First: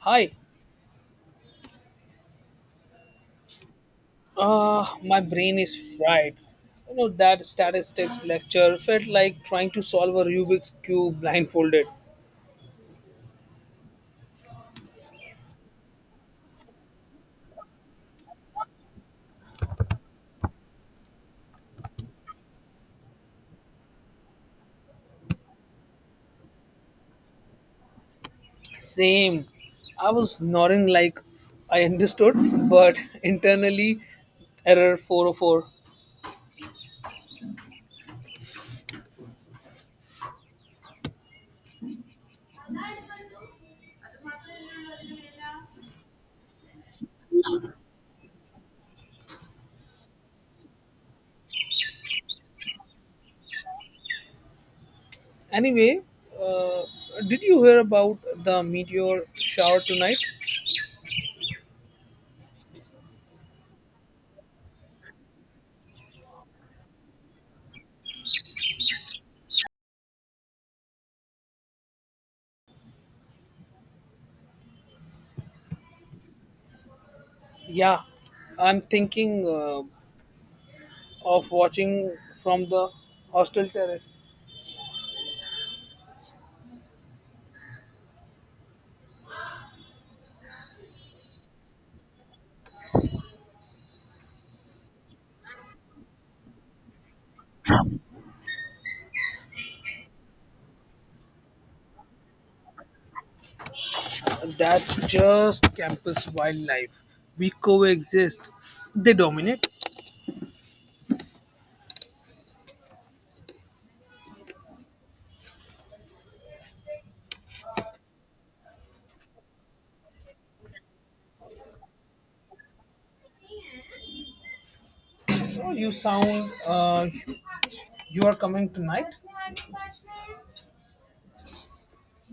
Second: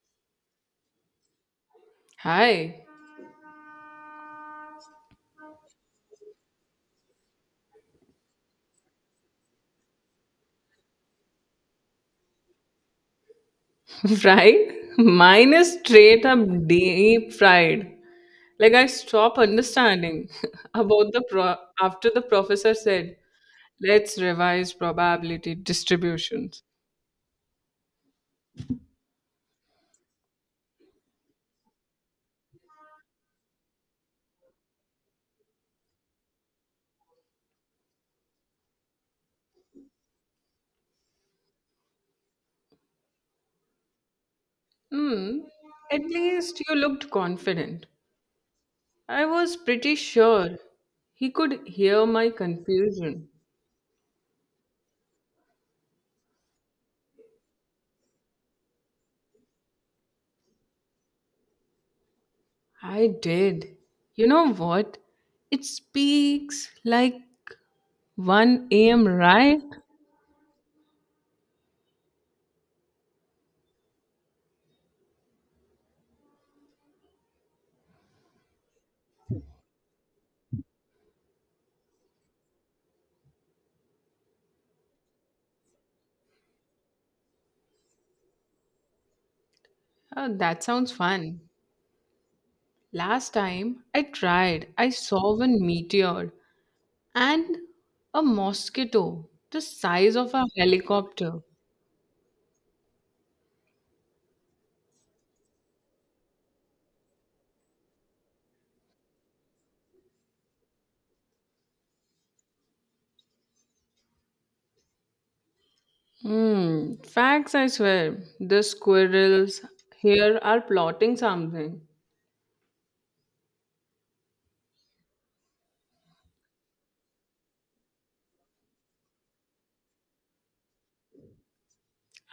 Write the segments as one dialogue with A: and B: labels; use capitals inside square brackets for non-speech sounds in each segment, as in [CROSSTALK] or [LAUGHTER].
A: Hi,
B: Hi,
A: my brain is fried. You know, that statistics lecture felt like trying to solve a Rubik's Cube blindfolded.
B: [LAUGHS] fried? Mine is straight up deep fried. Like I stop understanding [LAUGHS] about the pro after the professor said, let's revise probability distributions.
A: Same. I was nodding like I understood, but [LAUGHS] internally, error 404.
B: Hmm, at least you looked confident. I was pretty sure he could hear my confusion.
A: Anyway, uh, did you hear about the meteor shower tonight?
B: I did. You know what? It speaks like 1 a.m., right?
A: Yeah, I'm thinking of watching from the hostel terrace.
B: Oh, that sounds fun. Last time I tried, I saw one meteor and a mosquito the size of a helicopter.
A: That's just campus wildlife. We coexist. They dominate.
B: Hmm, facts, I swear. The squirrels here are plotting something.
A: Oh, you sound. You are coming tonight.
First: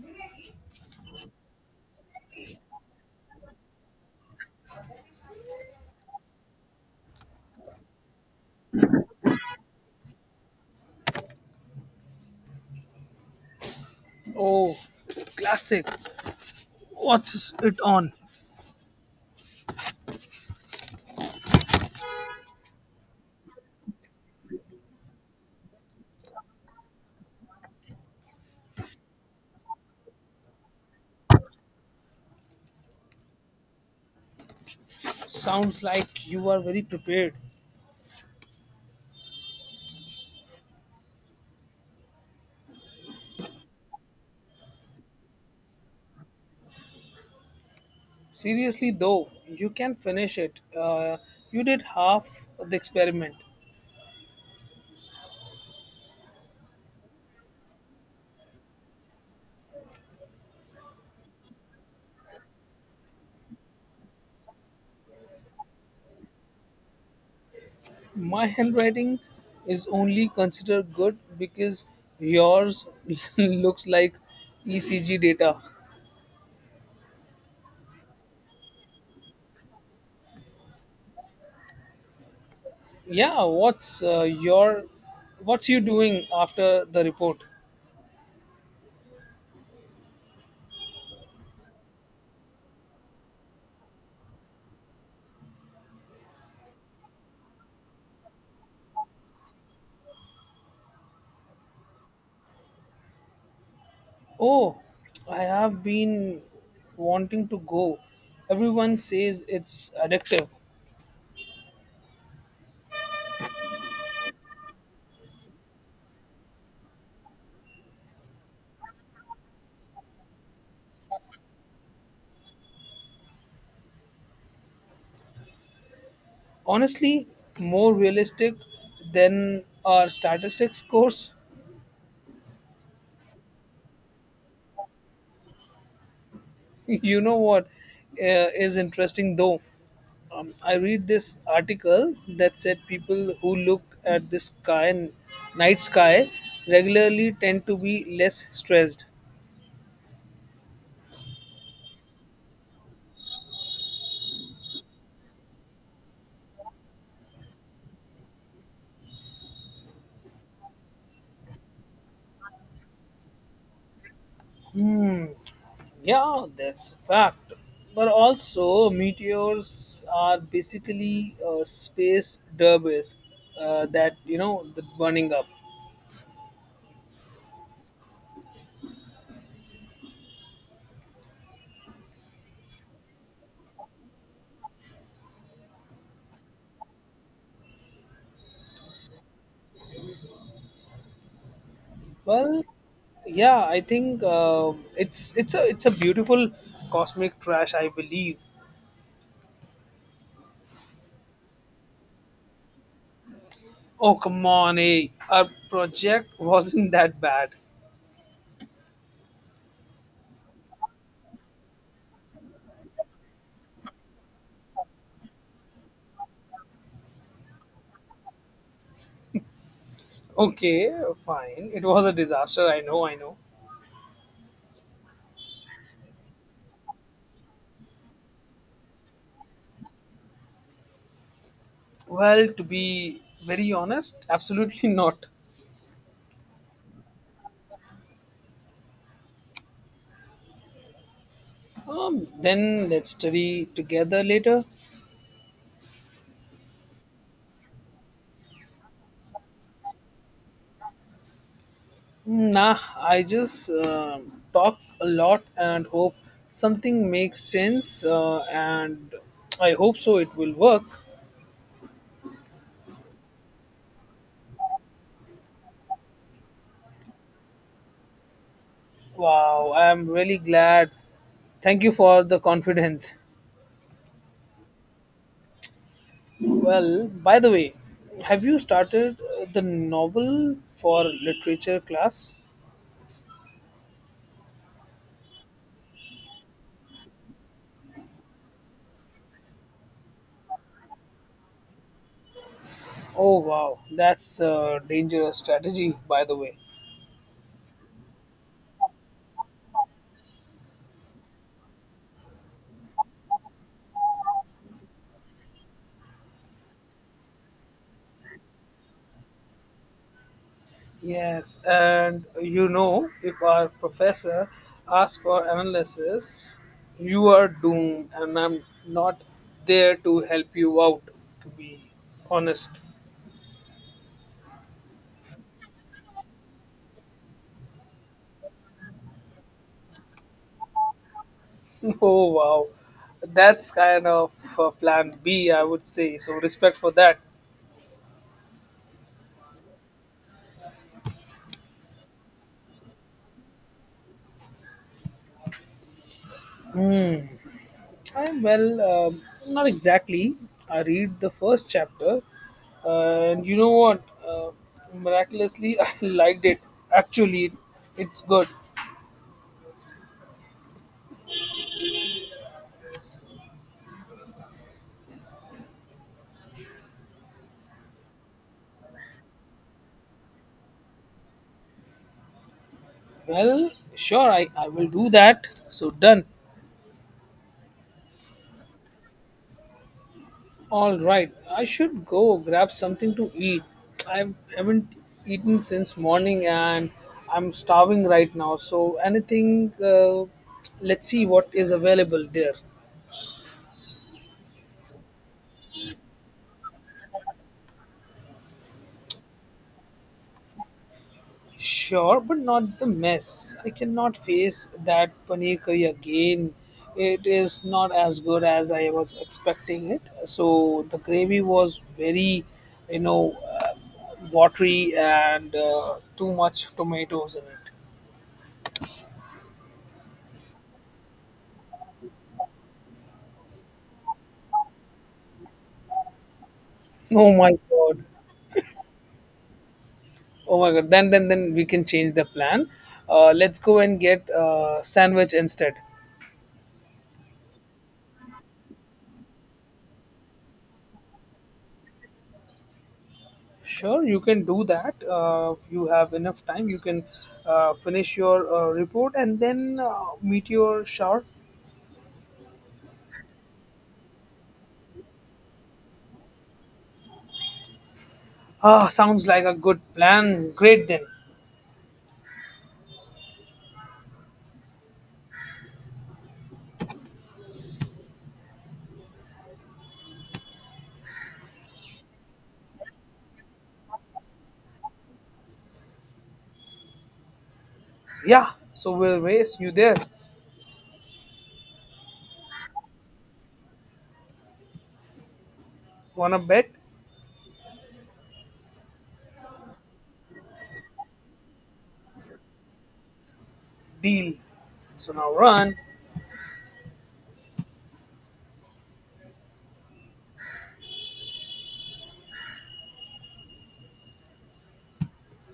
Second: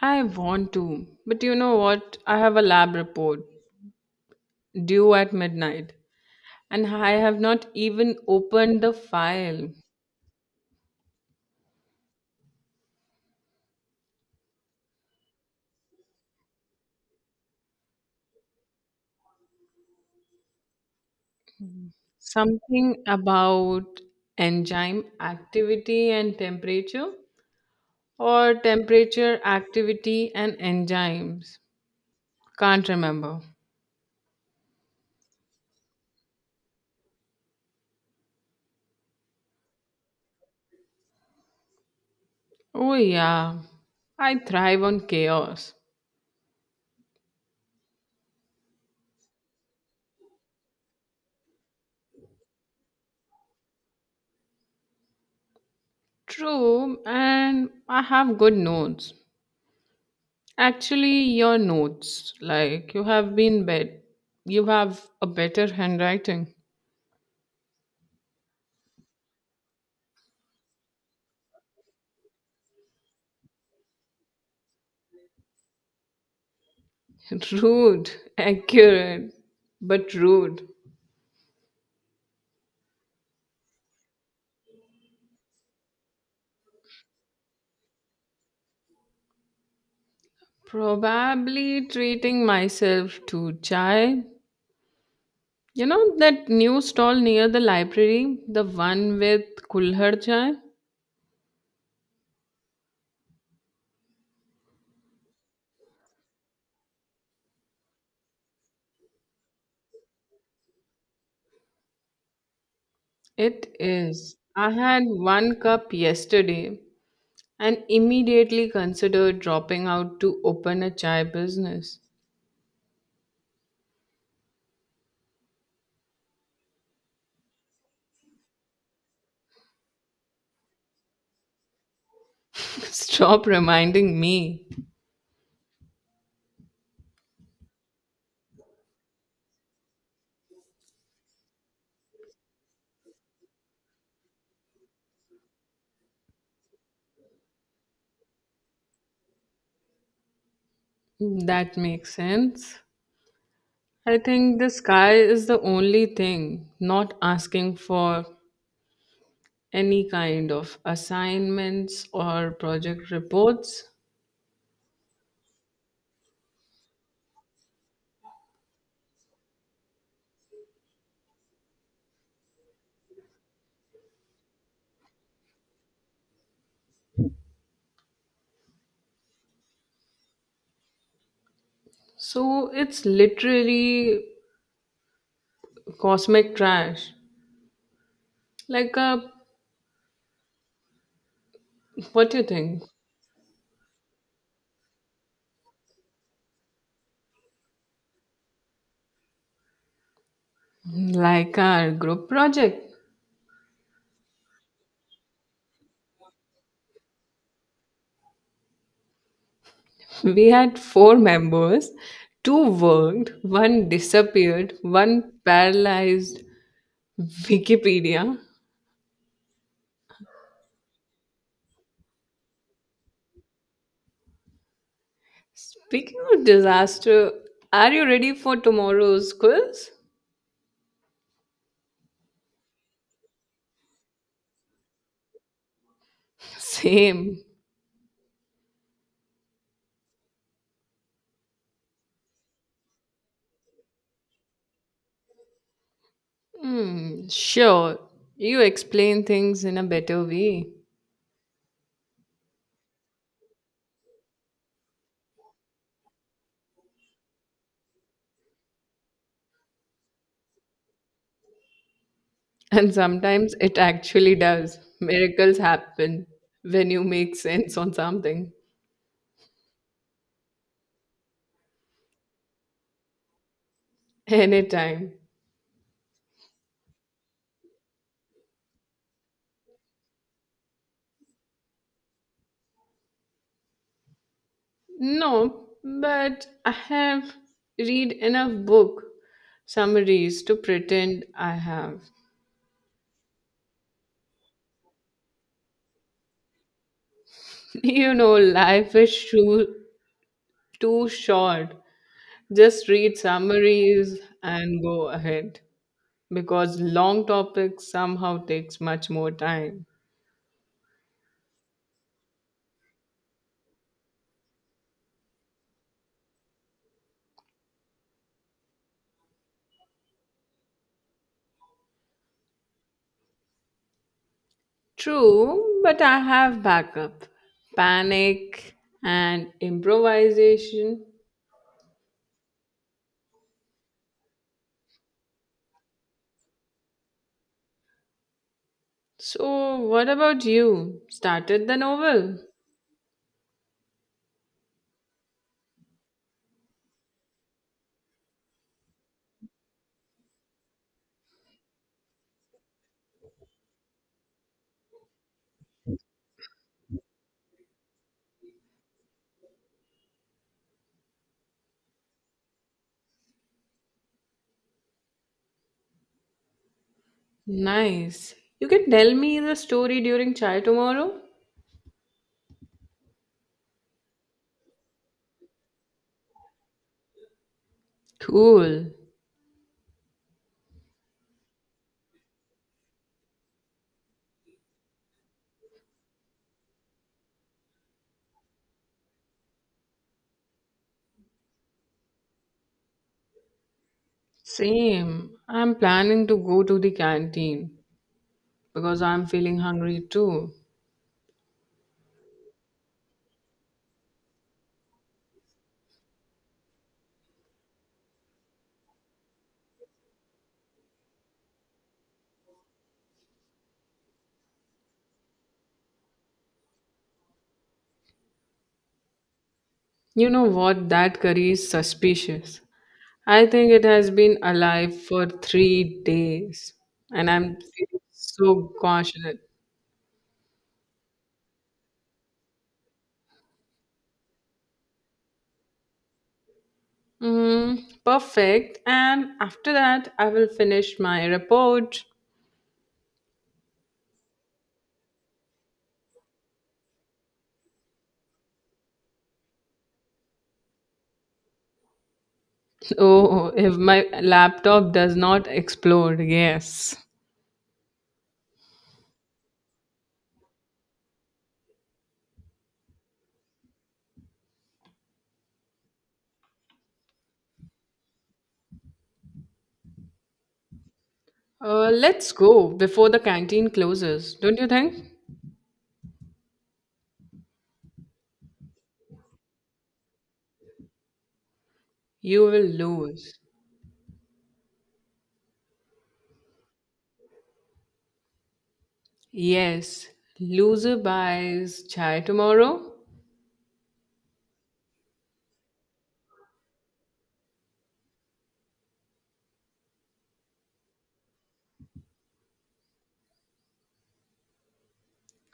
B: I want to, but you know what? I have a lab report due at midnight, and I have not even opened the file.
A: Oh, classic. What's it on?
B: Something about enzyme activity and temperature. Or temperature, activity, and enzymes. Can't remember.
A: Sounds like you are very prepared.
B: Oh, yeah. I thrive on chaos.
A: Seriously though, you can finish it. You did half the experiment.
B: True, and I have good notes. Actually, your notes, you have a better handwriting.
A: My handwriting is only considered good because yours [LAUGHS] looks like ECG data.
B: [LAUGHS] Rude, accurate, but rude.
A: Yeah, what's you doing after the report?
B: Probably treating myself to chai. You know that new stall near the library, the one with kulhar chai?
A: Oh, I have been wanting to go. Everyone says it's addictive.
B: It is. I had one cup yesterday and immediately considered dropping out to open a chai business.
A: Honestly, more realistic than our statistics course.
B: [LAUGHS] Stop reminding me.
A: [LAUGHS] You know what, is interesting though? I read this article that said people who look at the sky and night sky regularly tend to be less stressed.
B: That makes sense. I think the sky is the only thing not asking for any kind of assignments or project reports.
A: Hmm. Yeah, that's a fact. But also, meteors are basically space derbies that you know that burning up.
B: So it's literally cosmic trash. Like a What do you
A: Well,
B: think?
A: yeah, I think it's a beautiful cosmic trash. I believe.
B: Like our group project.
A: Oh come on, eh? Our project [LAUGHS] wasn't that bad.
B: We had four members. Two worked, one disappeared, one paralyzed Wikipedia.
A: Okay, fine. It was a disaster. I know. I know.
B: Speaking of disaster, are you ready for tomorrow's quiz?
A: Well, to be very honest, absolutely [LAUGHS] not.
B: Same.
A: Then let's study together later.
B: Hmm, sure. You explain things in a better way.
A: Nah, I just talk a lot and hope something makes sense, and I hope so it will work.
B: And sometimes it actually does. Miracles happen when you make sense on something.
A: Wow, I'm really glad. Thank you for the confidence.
B: Anytime.
A: Well, by the way, have you started the novel for literature class?
B: No, but I have read enough book summaries to pretend I have.
A: Oh, wow, that's a dangerous strategy, by the way.
B: [LAUGHS] You know, life is too short. Just read summaries and go ahead because long topics somehow takes much more time.
A: Yes, and you know, if our professor asks for analysis, you are doomed, and I'm not there to help you out, to be honest.
B: True, but I have backup, panic, and improvisation.
A: [LAUGHS] Oh, wow. That's kind of plan B, I would say. So, respect for that.
B: So, what about you? Started the novel?
A: I'm, well, um, not exactly. I read the first chapter, and you know what? Uh, Miraculously, [LAUGHS] I liked it. Actually, it's good.
B: Nice. You can tell me the story during chai tomorrow?
A: Well, sure, I will do that. So done.
B: Cool.
A: All right. I should go grab something to eat. I haven't eaten since morning and I'm starving right now. So anything, let's see what is available there.
B: Same. I'm planning to go to the canteen because I'm feeling hungry too.
A: Sure, but not the mess. I cannot face that paneer curry again. It is not as good as I was expecting it. So the gravy was very, you know, uh, watery and too much tomatoes in it.
B: You know what? That curry is suspicious. I think it has been alive for 3 days, and
A: Oh my
B: I'm feeling
A: god!
B: so cautious.
A: Oh my god! Then we can change the plan. Let's go and get sandwich instead.
B: Mm, perfect. And after that, I will finish my report. [LAUGHS]
A: Sure, you can do that. If you have enough time, you can finish your report and then meet your shower.
B: Oh, if my laptop does not explode, yes.
A: Ah, sounds like a good plan. Great then.
B: Let's go before the canteen closes, don't you think?
A: Yeah, so we'll race you there.
B: You will lose.
A: Wanna bet?
B: Yes, loser buys chai tomorrow.
A: Deal. So now run.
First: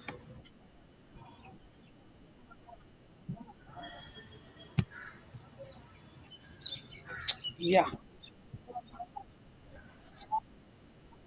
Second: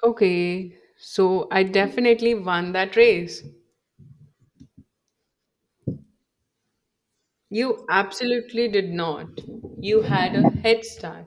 B: Okay, so I definitely won that race. You
A: Yeah.
B: absolutely did not. You had a head start.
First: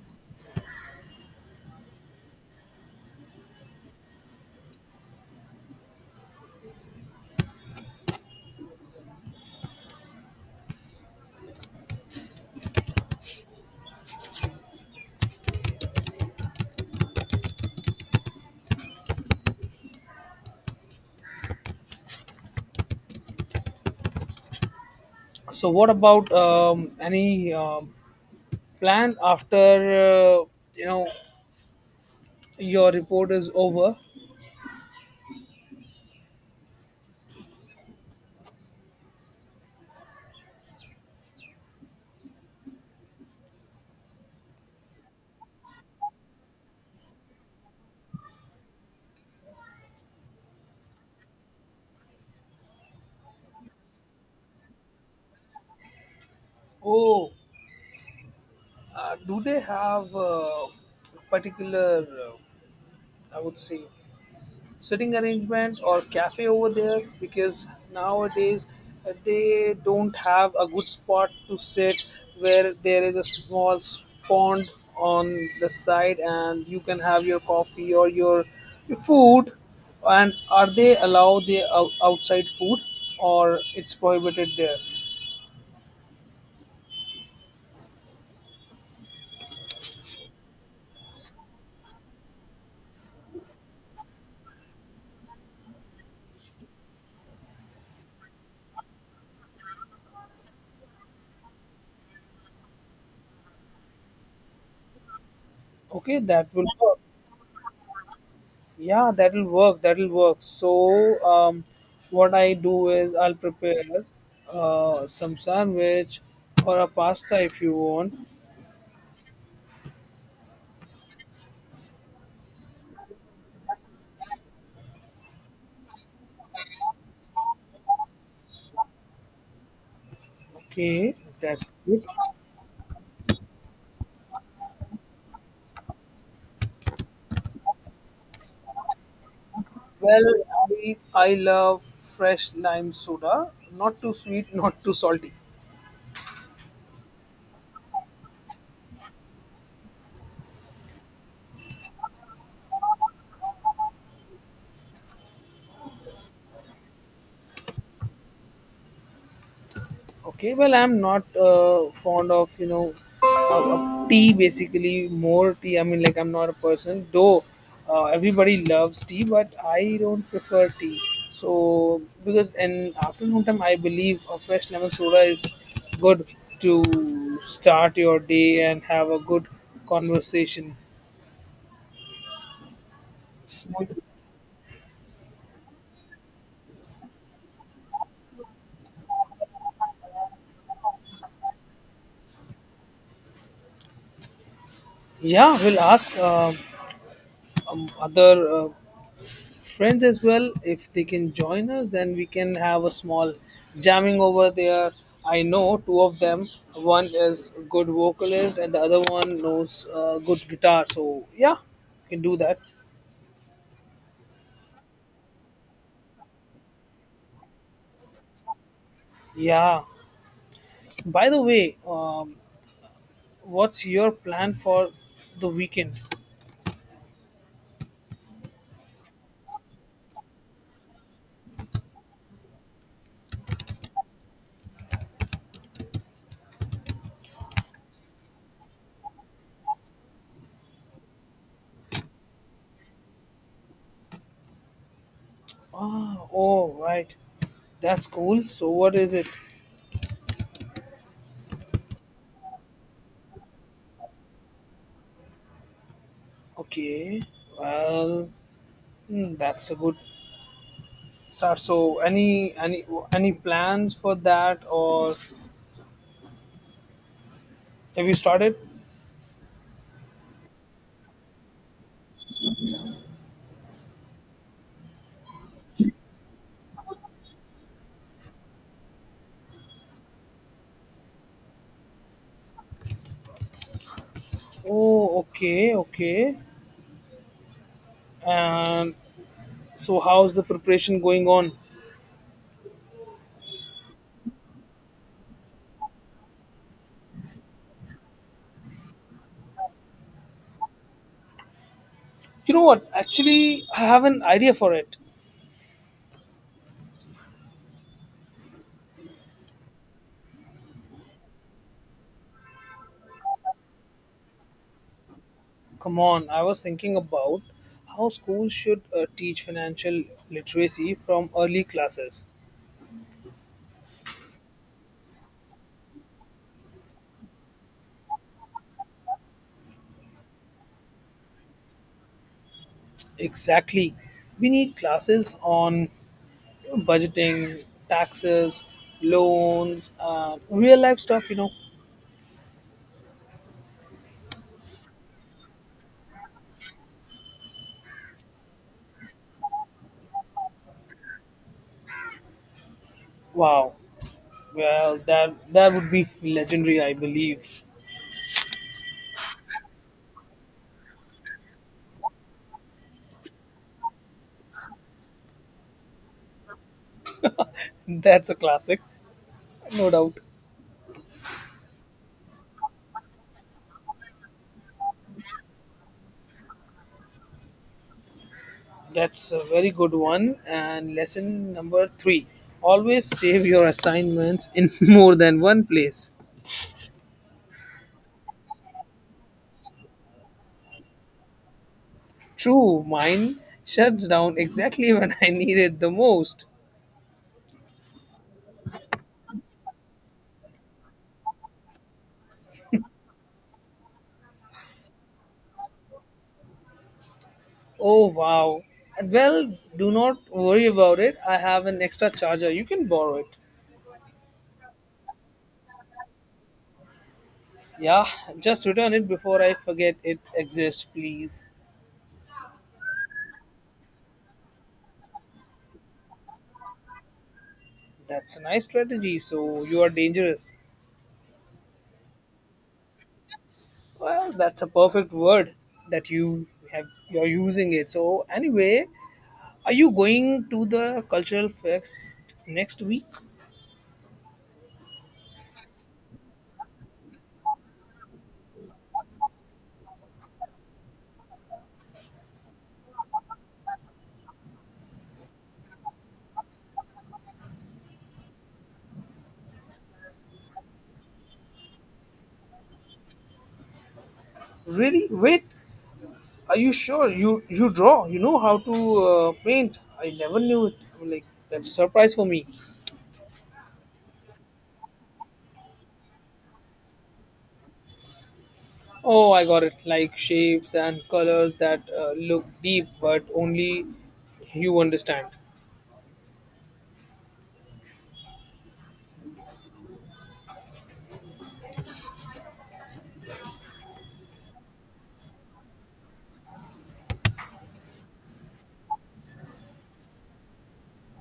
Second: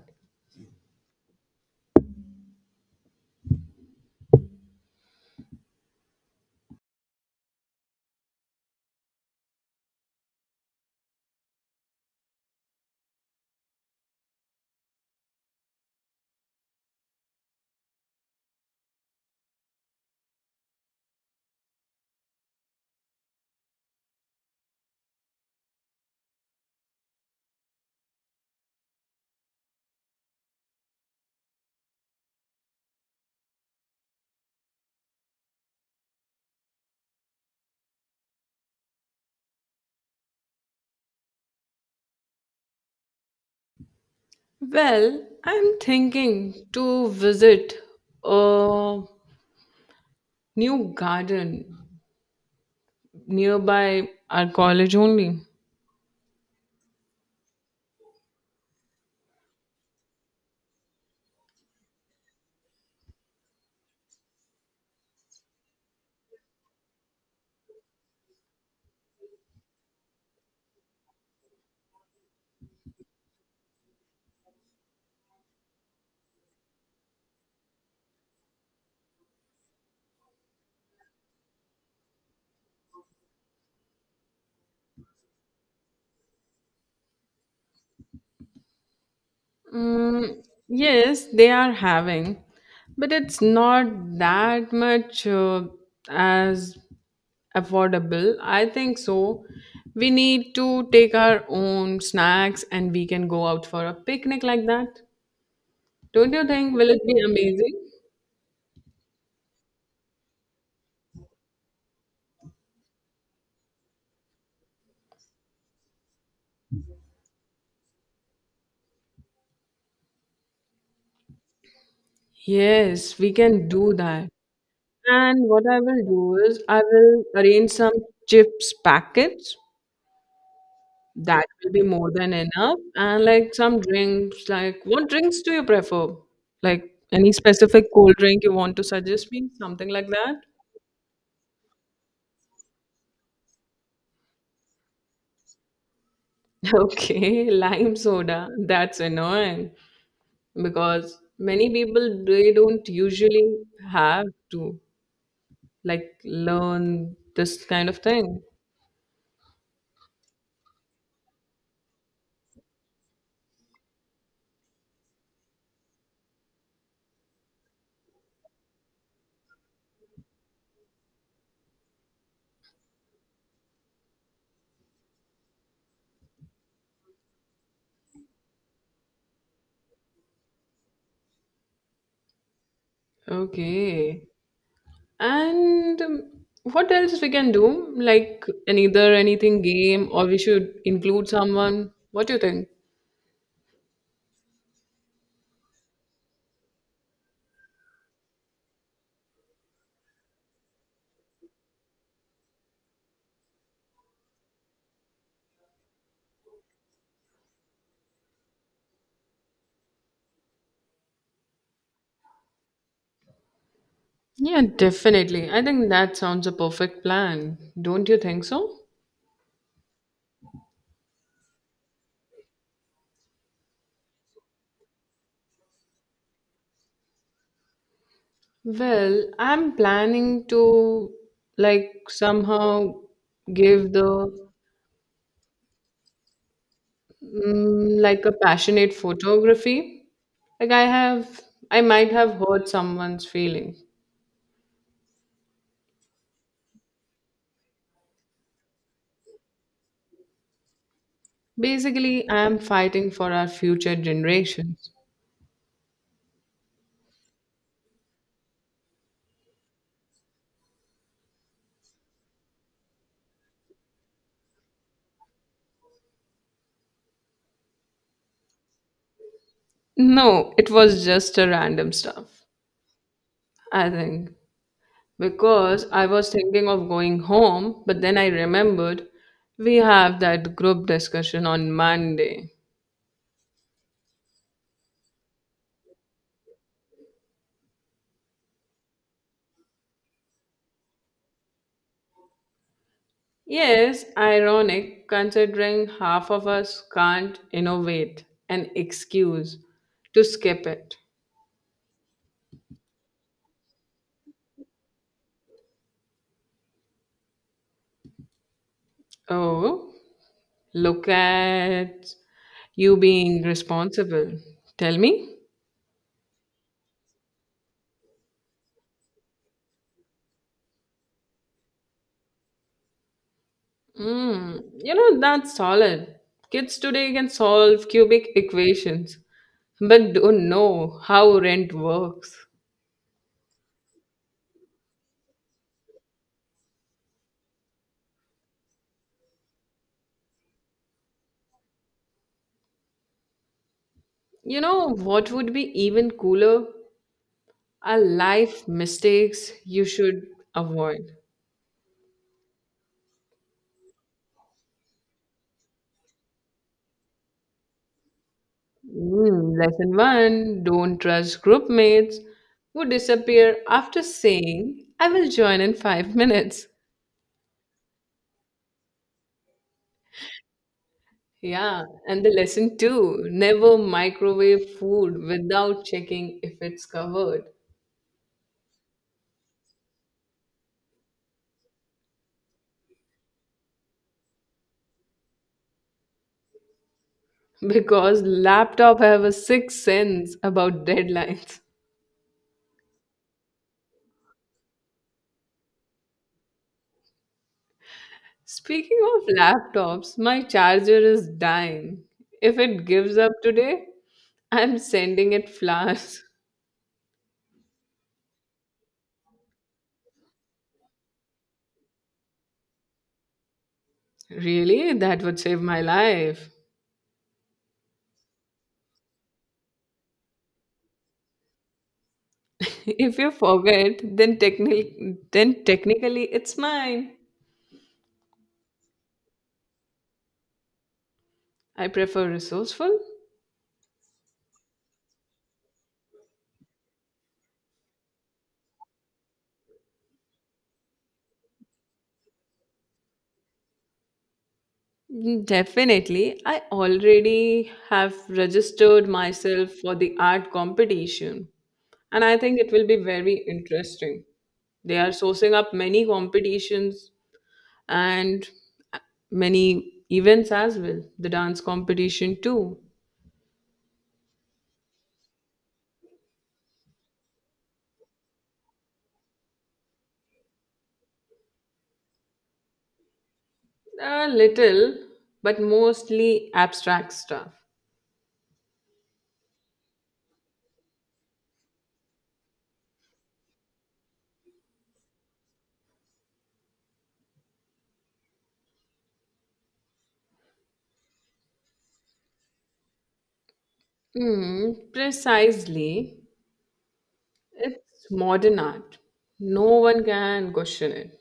A: So what about any plan after uh, you know your report is over?
B: Well, I'm thinking to visit a new garden nearby our college only.
A: Oh, do they have a particular? I would say sitting arrangement or cafe over there because nowadays they don't have a good spot to sit where there is a small pond on the side and you can have your coffee or your food and are they allow the outside food or it's prohibited there.
B: Mm, yes, they are having, but it's not that much as affordable. I think so we need to take our own snacks, and we can go out for a picnic like that.
A: Okay,
B: Don't you
A: that will
B: think? Will
A: work.
B: it be amazing?
A: Yeah, that'll work. That'll work. So, what I do is I'll prepare some sandwich or a pasta if you want.
B: Yes, we can do that, and what I will do is I will arrange some chips packets.
A: Okay,
B: That
A: that's
B: will be
A: good.
B: more than enough. And like some drinks, like what drinks do you prefer? Like any specific cold drink, you want to suggest me something like
A: Well,
B: that?
A: I love fresh lime soda. Not too sweet, [LAUGHS] not too salty.
B: [LAUGHS] Okay, lime soda, that's annoying because many people they don't usually have to like learn this kind of thing.
A: Okay, well, I'm not fond of you know of tea basically more tea. I mean, like I'm not a person though. Everybody loves tea, but I don't prefer tea. So because in afternoon time, I believe a fresh lemon soda is good to start your day and have a good conversation.
B: Okay. And what else we can do, like an either anything game, or we should include someone? What do you think?
A: Yeah, we'll ask other friends as well if they can join us then we can have a small jamming over there. I know two of them. One is good vocalist and the other one knows good guitar, so yeah, we can do that.
B: Yeah, definitely. I think that sounds a perfect plan. Don't you think so?
A: Yeah, by the way, what's your plan for the weekend?
B: Well, I'm planning to like somehow give the like a passionate photography. Like I have, I might have hurt someone's feelings.
A: Ah, oh right, that's cool. So what is it?
B: Basically, I am fighting for our future generations.
A: Okay. Well, hmm, that's a good start. So any plans for that or have you started?
B: No, it was just a random stuff, I think. Because I was thinking of going home, but then I remembered we have that group discussion on Monday.
A: Oh, okay, okay. And so, how's the preparation going on?
B: Yes, ironic considering half of us can't innovate an excuse to skip it.
A: You know what? Actually, I have an idea for it.
B: Oh, look at you being responsible. Tell me.
A: Come on, I was thinking about how schools should teach financial literacy from early classes.
B: Mm, you know, that's solid. Kids today can solve cubic equations, but don't know how rent works.
A: Exactly. We need classes on you know, budgeting, taxes, loans, and real life stuff, you know.
B: You know, what would be even cooler? Are life mistakes you should avoid.
A: Wow. Well, that would be legendary, I believe.
B: Mm, lesson one, don't trust group mates who disappear after saying, I will join in 5 minutes.
A: [LAUGHS] That's a classic. No doubt.
B: Yeah, and the lesson two, never microwave food without checking if it's covered.
A: That's a very good one. And lesson number three always save your assignments in [LAUGHS] more than one place.
B: [LAUGHS] Because laptop have a sixth sense about deadlines.
A: True, mine shuts down exactly [LAUGHS] when I need it the most.
B: [LAUGHS] Speaking of laptops, my charger is dying. If it gives up today, I'm sending it flowers. [LAUGHS]
A: Oh, wow. And well, do not worry about it. I have an extra charger. You can borrow it.
B: Really? That would save my life.
A: Yeah, just return it before I forget it exists, please.
B: [LAUGHS] If you forget, then technically it's mine.
A: That's a nice strategy. So you are dangerous.
B: I prefer resourceful.
A: Well, that's a perfect word that you're using it. So anyway, are you going to the cultural fest next week?
B: Mm, definitely. I already have registered myself for the art competition, and I think it will be very interesting. They are sourcing up many competitions and many events as well, the dance competition too.
A: Really? Wait, are you sure? You draw. You know how to paint. I never knew it. I'm like that's a surprise for me.
B: A little, but mostly abstract stuff.
A: Oh, I got it. Like shapes and colors that look deep, but only you understand.
B: Hmm, precisely. It's modern art. No one can question it.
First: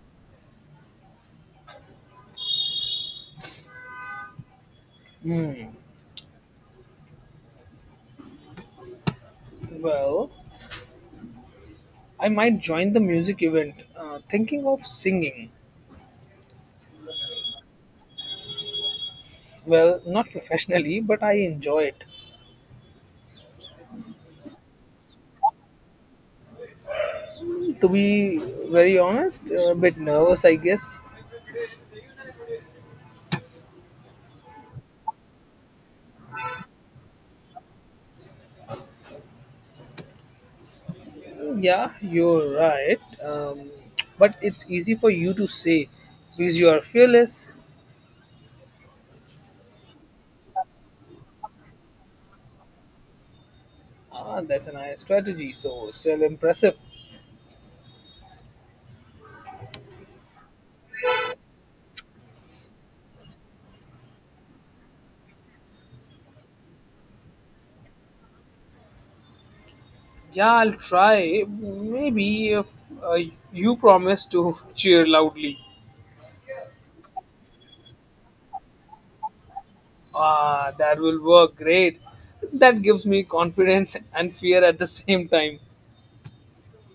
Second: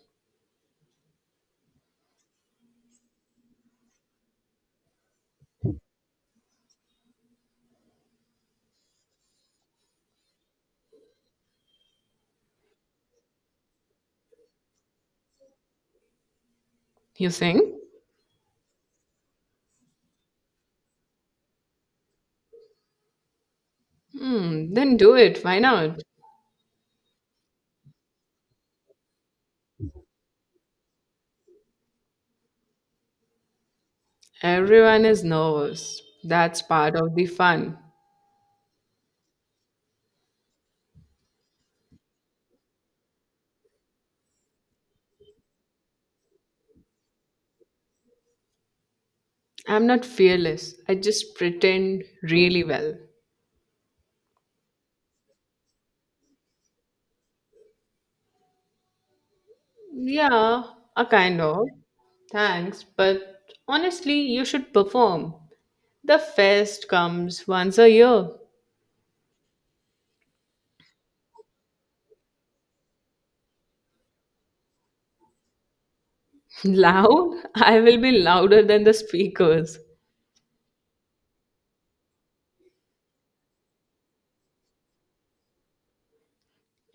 A: Hmm. Well, I might join the music event. Thinking of singing.
B: You think?
A: Well, not professionally, but I enjoy it.
B: Hmm, then do it. Why not?
A: To be very honest, a bit nervous, I guess.
B: Everyone is nervous. That's part of the fun.
A: Yeah, you're right. But it's easy for you to say because you are fearless.
B: I'm not fearless. I just pretend really well.
A: Ah, that's a nice strategy. So, still impressive.
B: Yeah, a kind of. Thanks, but honestly, you should perform. The fest comes once a year.
A: Yeah, I'll try. Maybe if uh, you promise to [LAUGHS] cheer loudly.
B: [LAUGHS] Loud? I will be louder than the speakers.
A: Ah, that will work great. That gives me confidence and fear at the same time.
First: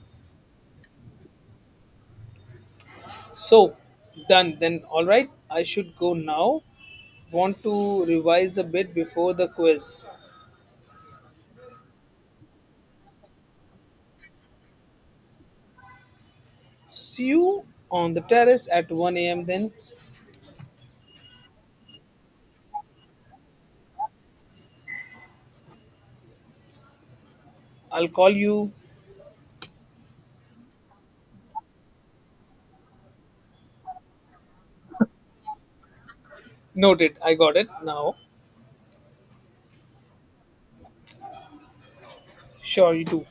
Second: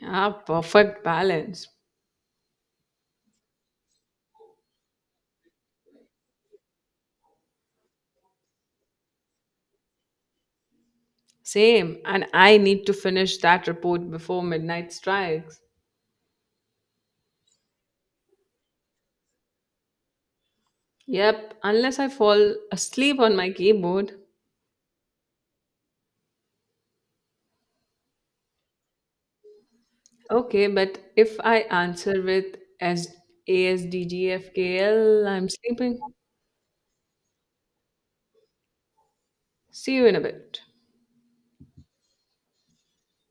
B: Ah, perfect balance.
A: So done then. All right, I should go now. Want to revise a bit before the quiz.
B: Same, and I need to finish that report before midnight strikes.
A: See you on the terrace at 1 a.m. then.
B: Yep, unless I fall asleep on my keyboard.
A: I'll call you.
B: Okay, but if I answer with ASDGFKL, am sleeping.
A: Noted, I got it now.
B: See you in a bit.
A: Sure, you do.